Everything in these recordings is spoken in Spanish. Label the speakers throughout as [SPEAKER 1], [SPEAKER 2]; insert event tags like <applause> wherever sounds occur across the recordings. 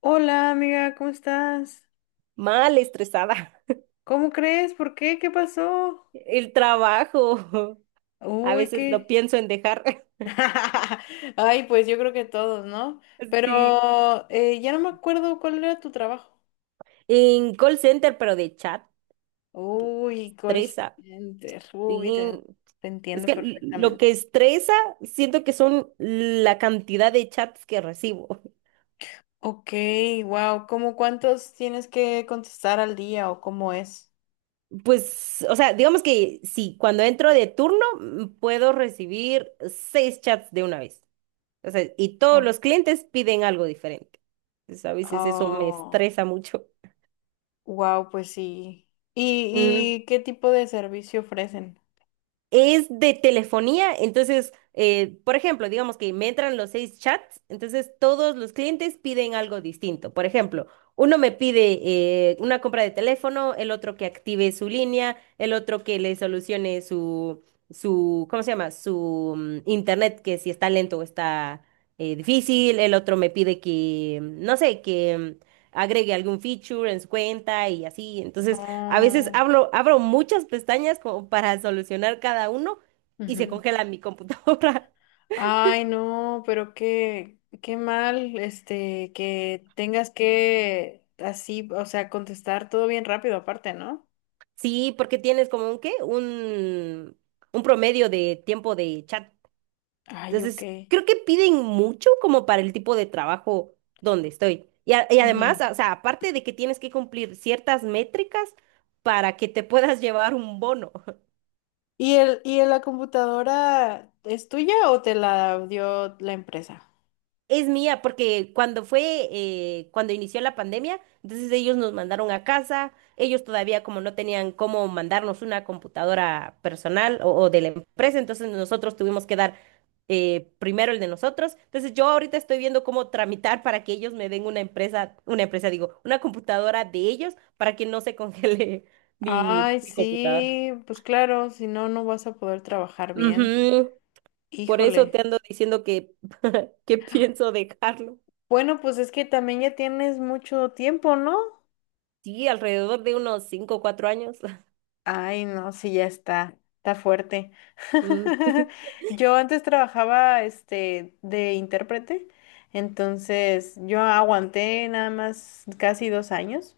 [SPEAKER 1] Hola amiga, ¿cómo estás?
[SPEAKER 2] Mal estresada.
[SPEAKER 1] ¿Cómo crees? ¿Por qué? ¿Qué pasó?
[SPEAKER 2] El trabajo. A
[SPEAKER 1] Uy,
[SPEAKER 2] veces lo
[SPEAKER 1] qué.
[SPEAKER 2] pienso en dejar. <laughs>
[SPEAKER 1] <laughs> Ay, pues yo creo que todos, ¿no?
[SPEAKER 2] Sí.
[SPEAKER 1] Pero ya no me acuerdo cuál era tu trabajo.
[SPEAKER 2] En call center, pero de chat,
[SPEAKER 1] Uy, call
[SPEAKER 2] estresa.
[SPEAKER 1] center.
[SPEAKER 2] Sí.
[SPEAKER 1] Te
[SPEAKER 2] Es
[SPEAKER 1] entiendo
[SPEAKER 2] que lo
[SPEAKER 1] perfectamente.
[SPEAKER 2] que estresa, siento que son la cantidad de chats que recibo.
[SPEAKER 1] Ok, wow. ¿Cómo cuántos tienes que contestar al día o cómo es?
[SPEAKER 2] Pues, o sea, digamos que sí, cuando entro de turno, puedo recibir seis chats de una vez. O sea, y todos los clientes piden algo diferente. Entonces, a veces eso me
[SPEAKER 1] Oh,
[SPEAKER 2] estresa mucho.
[SPEAKER 1] wow, pues sí. ¿Y,
[SPEAKER 2] Mm.
[SPEAKER 1] y qué tipo de servicio ofrecen?
[SPEAKER 2] Es de telefonía, entonces, por ejemplo, digamos que me entran los seis chats, entonces todos los clientes piden algo distinto. Por ejemplo, uno me pide una compra de teléfono, el otro que active su línea, el otro que le solucione ¿cómo se llama? Su internet, que si está lento o está difícil, el otro me pide que, no sé, que agregue algún feature en su cuenta y así. Entonces, a veces
[SPEAKER 1] Ah,
[SPEAKER 2] hablo abro muchas pestañas como para solucionar cada uno y se
[SPEAKER 1] ujú.
[SPEAKER 2] congela mi computadora. <laughs>
[SPEAKER 1] Ay, no, pero qué mal, este, que tengas que así, o sea, contestar todo bien rápido aparte, ¿no?
[SPEAKER 2] Sí, porque tienes como un promedio de tiempo de chat.
[SPEAKER 1] Ay, ok.
[SPEAKER 2] Entonces, creo que piden mucho como para el tipo de trabajo donde estoy. Y
[SPEAKER 1] Ujú.
[SPEAKER 2] además, o sea, aparte de que tienes que cumplir ciertas métricas para que te puedas <laughs> llevar un bono.
[SPEAKER 1] ¿Y y la computadora es tuya o te la dio la empresa?
[SPEAKER 2] Es mía, porque cuando inició la pandemia, entonces ellos nos mandaron a casa, ellos todavía como no tenían cómo mandarnos una computadora personal o de la empresa, entonces nosotros tuvimos que dar primero el de nosotros. Entonces yo ahorita estoy viendo cómo tramitar para que ellos me den una empresa, digo, una computadora de ellos para que no se congele <laughs> mi,
[SPEAKER 1] Ay,
[SPEAKER 2] mi computadora.
[SPEAKER 1] sí, pues claro, si no, no vas a poder trabajar bien.
[SPEAKER 2] Ujú. Por eso
[SPEAKER 1] Híjole.
[SPEAKER 2] te ando diciendo que, <laughs> que pienso dejarlo.
[SPEAKER 1] Bueno, pues es que también ya tienes mucho tiempo, ¿no?
[SPEAKER 2] Sí, alrededor de unos 5, o 4 años. <laughs>
[SPEAKER 1] Ay, no, sí, ya está, está fuerte.
[SPEAKER 2] Mm.
[SPEAKER 1] <laughs> Yo antes trabajaba, este, de intérprete, entonces yo aguanté nada más casi 2 años,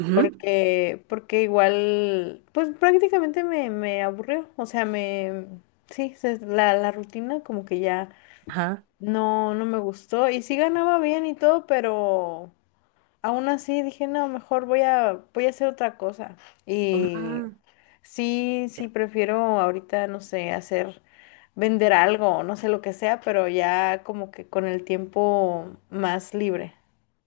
[SPEAKER 2] Ujú.
[SPEAKER 1] porque igual, pues prácticamente me aburrió, o sea, me, sí, la rutina como que ya
[SPEAKER 2] Ajá.
[SPEAKER 1] no me gustó, y sí ganaba bien y todo, pero aún así dije, no, mejor voy voy a hacer otra cosa. Y
[SPEAKER 2] Ah,
[SPEAKER 1] sí, sí,
[SPEAKER 2] pero-
[SPEAKER 1] prefiero ahorita, no sé, hacer, vender algo, no sé lo que sea, pero ya como que con el tiempo más libre.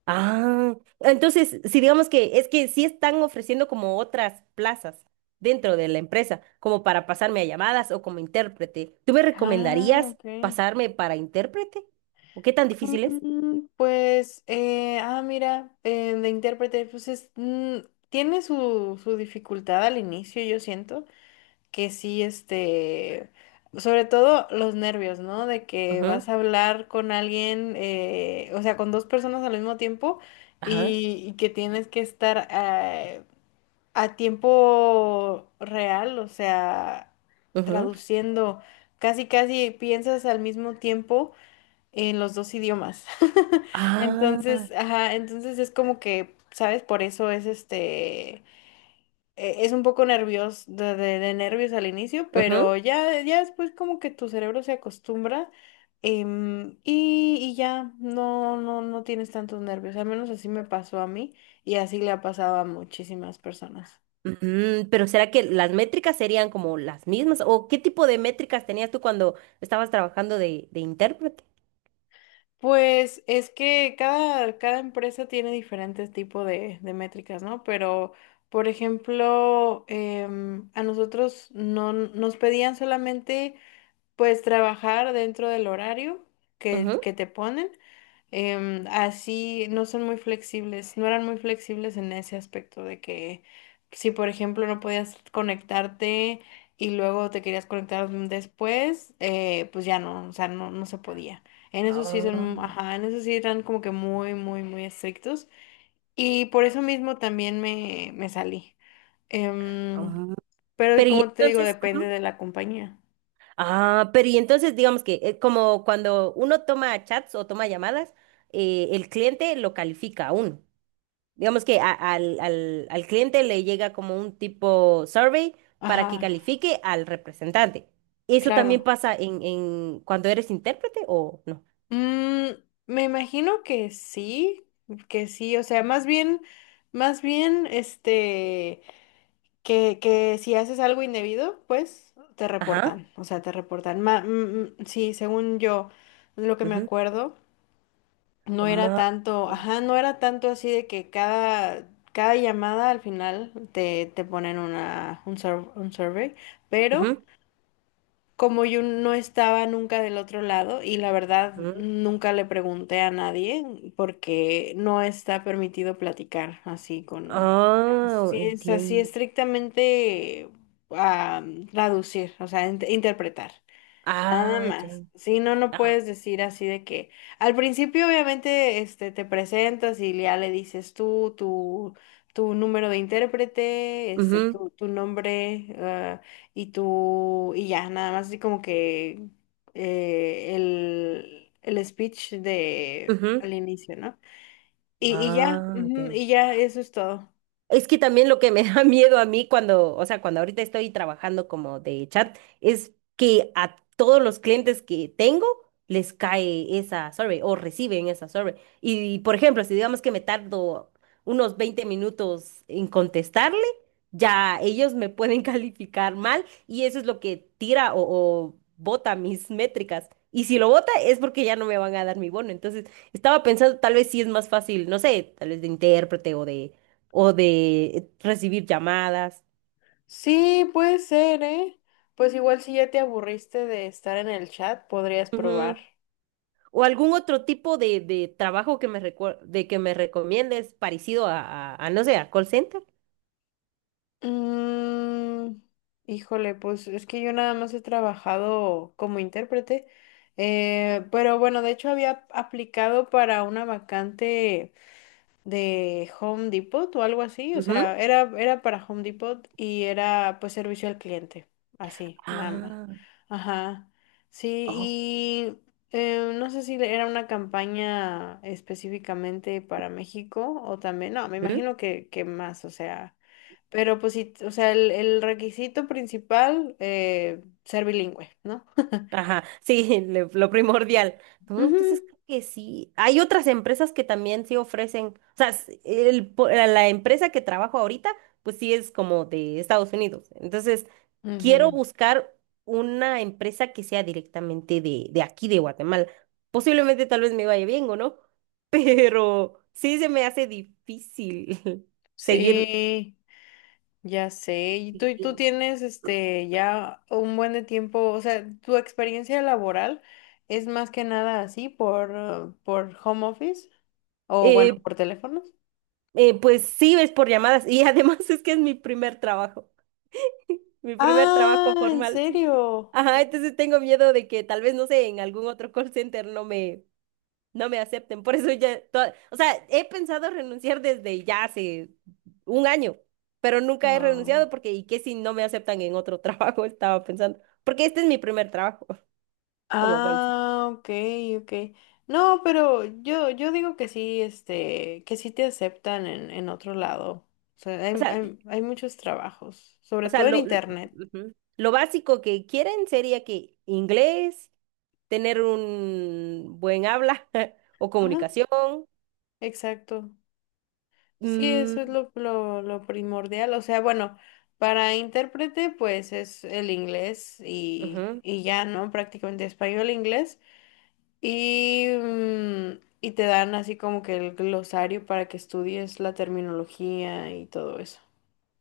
[SPEAKER 2] ah, entonces, si digamos que es que sí están ofreciendo como otras plazas dentro de la empresa, como para pasarme a llamadas o como intérprete. ¿Tú me
[SPEAKER 1] Ah,
[SPEAKER 2] recomendarías
[SPEAKER 1] ok.
[SPEAKER 2] pasarme para intérprete? ¿O qué tan difícil es?
[SPEAKER 1] Mira, de intérprete, pues es, tiene su dificultad al inicio, yo siento, que sí, este, sobre todo los nervios, ¿no? De que
[SPEAKER 2] Ujú.
[SPEAKER 1] vas a hablar con alguien, o sea, con dos personas al mismo tiempo
[SPEAKER 2] Ajá.
[SPEAKER 1] y que tienes que estar a tiempo real, o sea,
[SPEAKER 2] Ujú.
[SPEAKER 1] traduciendo, casi piensas al mismo tiempo en los dos idiomas. <laughs>
[SPEAKER 2] Ah,
[SPEAKER 1] Entonces, ajá, entonces es como que, ¿sabes? Por eso es es un poco nervioso, de nervios al inicio,
[SPEAKER 2] ujú.
[SPEAKER 1] pero ya después como que tu cerebro se acostumbra, y ya no tienes tantos nervios. Al menos así me pasó a mí y así le ha pasado a muchísimas personas.
[SPEAKER 2] Mm, pero ¿será que las métricas serían como las mismas? ¿O qué tipo de métricas tenías tú cuando estabas trabajando de intérprete?
[SPEAKER 1] Pues es que cada empresa tiene diferentes tipos de métricas, ¿no? Pero, por ejemplo, a nosotros no nos pedían solamente pues trabajar dentro del horario
[SPEAKER 2] Ujú.
[SPEAKER 1] que te ponen. Así no son muy flexibles, no eran muy flexibles en ese aspecto de que si por ejemplo no podías conectarte y luego te querías conectar después, pues ya no, o sea, no, no se podía. En eso sí
[SPEAKER 2] Ah,
[SPEAKER 1] son, ajá, en eso sí eran como que muy, muy, muy estrictos. Y por eso mismo también me salí. Em,
[SPEAKER 2] ah.
[SPEAKER 1] pero
[SPEAKER 2] Pero y
[SPEAKER 1] como te digo,
[SPEAKER 2] entonces,
[SPEAKER 1] depende
[SPEAKER 2] Ujú.
[SPEAKER 1] de la compañía.
[SPEAKER 2] Pero y entonces digamos que como cuando uno toma chats o toma llamadas, el cliente lo califica a uno. Digamos que al cliente le llega como un tipo survey para que
[SPEAKER 1] Ajá,
[SPEAKER 2] califique al representante. ¿Eso también
[SPEAKER 1] claro.
[SPEAKER 2] pasa en cuando eres intérprete o no?
[SPEAKER 1] Mm, me imagino que sí, o sea, más bien, este, que si haces algo indebido, pues te
[SPEAKER 2] Ajá.
[SPEAKER 1] reportan, o sea, te reportan. Sí, según yo, lo que me acuerdo, no era tanto,
[SPEAKER 2] Madre.
[SPEAKER 1] ajá, no era tanto así de que cada llamada al final te ponen un survey, pero
[SPEAKER 2] Ujú,
[SPEAKER 1] como yo no estaba nunca del otro lado y la verdad
[SPEAKER 2] ujú.
[SPEAKER 1] nunca le pregunté a nadie porque no está permitido platicar así con...
[SPEAKER 2] Ah,
[SPEAKER 1] Sí, es así
[SPEAKER 2] entiendo.
[SPEAKER 1] estrictamente a traducir, o sea, interpretar. Nada
[SPEAKER 2] Ah, ya.
[SPEAKER 1] más. Sí, no, no
[SPEAKER 2] Ah,
[SPEAKER 1] puedes decir así de que al principio obviamente este, te presentas y ya le dices tu número de intérprete, este,
[SPEAKER 2] ujú,
[SPEAKER 1] tu nombre, y tu, y ya, nada más así como que el speech de
[SPEAKER 2] ujú.
[SPEAKER 1] al inicio, ¿no? Y ya,
[SPEAKER 2] Ah, ya,
[SPEAKER 1] ujú, y
[SPEAKER 2] ya.
[SPEAKER 1] ya, eso es todo.
[SPEAKER 2] Es que también lo que me <laughs> da miedo a mí cuando, o sea, cuando ahorita estoy trabajando como de chat, es que a todos los clientes que tengo les cae esa survey o reciben esa survey. Y, por ejemplo, si digamos que me tardo unos 20 minutos en contestarle, ya ellos me pueden <laughs> calificar mal y eso es lo que tira o bota mis métricas. Y si lo bota es porque ya no me van a dar mi bono. Entonces, estaba pensando, tal vez sí es más fácil, no sé, tal vez de intérprete o de recibir llamadas.
[SPEAKER 1] Sí, puede ser, ¿eh? Pues igual si ya te aburriste de estar en el chat, podrías probar.
[SPEAKER 2] Ujú. O algún otro tipo de trabajo que me recomiendes parecido a, no sé, a call center.
[SPEAKER 1] Mm, híjole, pues es que yo nada más he trabajado como intérprete, pero bueno, de hecho había aplicado para una vacante de Home Depot o algo así, o sea,
[SPEAKER 2] Ujú.
[SPEAKER 1] era para Home Depot y era pues servicio al cliente, así, nada más.
[SPEAKER 2] Ah,
[SPEAKER 1] Ajá, sí,
[SPEAKER 2] oh.
[SPEAKER 1] y no sé si era una campaña específicamente para México o también, no, me imagino que más, o sea, pero pues sí, o sea, el requisito principal, ser bilingüe, ¿no? <laughs>
[SPEAKER 2] Ajá, sí, <laughs> lo primordial. ¿No? Entonces
[SPEAKER 1] Ujú,
[SPEAKER 2] creo que sí. Hay otras empresas que también sí ofrecen, o sea, s- el po- la la empresa que trabajo ahorita, pues sí es como de Estados Unidos. Entonces, quiero
[SPEAKER 1] ujú,
[SPEAKER 2] buscar una empresa que sea directamente de aquí, de Guatemala. Posiblemente tal vez me vaya bien o no, <laughs> pero sí se me hace difícil <laughs> seguir.
[SPEAKER 1] sí. Ya sé, y tú
[SPEAKER 2] Sí.
[SPEAKER 1] tienes este ya un buen de tiempo, o sea, tu experiencia laboral es más que nada así por home office o bueno,
[SPEAKER 2] Eh,
[SPEAKER 1] por teléfonos.
[SPEAKER 2] pues sí, es por llamadas y además <laughs> es que es mi primer trabajo. Mi primer trabajo
[SPEAKER 1] Ah, ¿en
[SPEAKER 2] formal, sí.
[SPEAKER 1] serio?
[SPEAKER 2] Ajá, entonces tengo miedo de que tal vez, no sé, en algún otro call center no me acepten. Por eso ya, o sea, he pensado renunciar desde ya hace un año, pero nunca he renunciado
[SPEAKER 1] Ah,
[SPEAKER 2] porque, ¿y qué si no me aceptan en otro <laughs> trabajo? Estaba pensando, porque este es mi primer trabajo <laughs> como call center.
[SPEAKER 1] ah, ok, ok. No, pero yo digo que sí, este, que sí te aceptan en otro lado. O sea,
[SPEAKER 2] O
[SPEAKER 1] hay,
[SPEAKER 2] sea,
[SPEAKER 1] hay, hay muchos trabajos,
[SPEAKER 2] o
[SPEAKER 1] sobre
[SPEAKER 2] sea,
[SPEAKER 1] todo en
[SPEAKER 2] lo
[SPEAKER 1] internet.
[SPEAKER 2] ujú. Lo básico que quieren sería que inglés, tener un buen habla <laughs> o
[SPEAKER 1] Ajá,
[SPEAKER 2] comunicación.
[SPEAKER 1] exacto. Sí, eso es
[SPEAKER 2] Mm,
[SPEAKER 1] lo primordial. O sea, bueno, para intérprete, pues es el inglés
[SPEAKER 2] ujú.
[SPEAKER 1] y ya, ¿no? Prácticamente español, inglés. Y, y te dan así como que el glosario para que estudies la terminología y todo eso.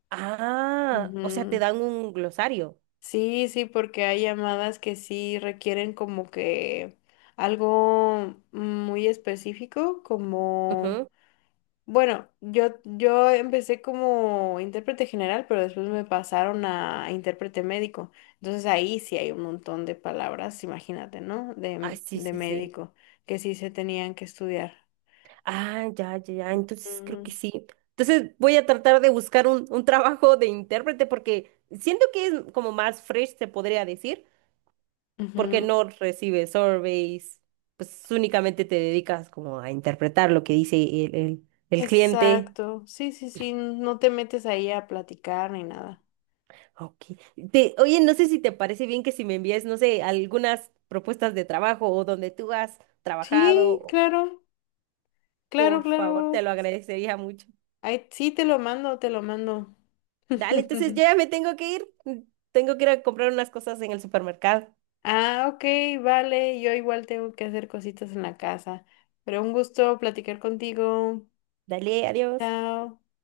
[SPEAKER 2] Ah, o sea,
[SPEAKER 1] Ujú.
[SPEAKER 2] te dan un glosario.
[SPEAKER 1] Sí, sí, porque hay llamadas que sí requieren como que algo muy específico, como...
[SPEAKER 2] Ujú.
[SPEAKER 1] Bueno, yo empecé como intérprete general, pero después me pasaron a intérprete médico. Entonces ahí sí hay un montón de palabras, imagínate, ¿no?
[SPEAKER 2] Ah, sí,
[SPEAKER 1] De
[SPEAKER 2] sí, sí.
[SPEAKER 1] médico, que sí se tenían que estudiar.
[SPEAKER 2] Ah, ya, ya, ya. Entonces creo que
[SPEAKER 1] Mm,
[SPEAKER 2] sí. Entonces voy a tratar de buscar un trabajo de intérprete porque siento que es como más fresh, se podría decir, porque
[SPEAKER 1] ujú.
[SPEAKER 2] no recibes surveys, pues únicamente te dedicas como a interpretar lo que dice el cliente.
[SPEAKER 1] Exacto. Sí, sí, sí. No te metes ahí a platicar ni nada.
[SPEAKER 2] Ok. Oye, no sé si te parece bien que si me envíes, no sé, algunas propuestas de trabajo o donde tú has
[SPEAKER 1] Sí,
[SPEAKER 2] trabajado.
[SPEAKER 1] claro, claro,
[SPEAKER 2] Por favor, te
[SPEAKER 1] claro.
[SPEAKER 2] lo agradecería mucho.
[SPEAKER 1] Ahí sí te lo mando, te lo mando.
[SPEAKER 2] Dale, entonces yo
[SPEAKER 1] <laughs>
[SPEAKER 2] ya me tengo que ir. Tengo que ir a comprar unas cosas en el supermercado.
[SPEAKER 1] Ah, ok, vale, yo igual tengo que hacer cositas en la casa, pero un gusto platicar contigo.
[SPEAKER 2] Dale, adiós.
[SPEAKER 1] Chao.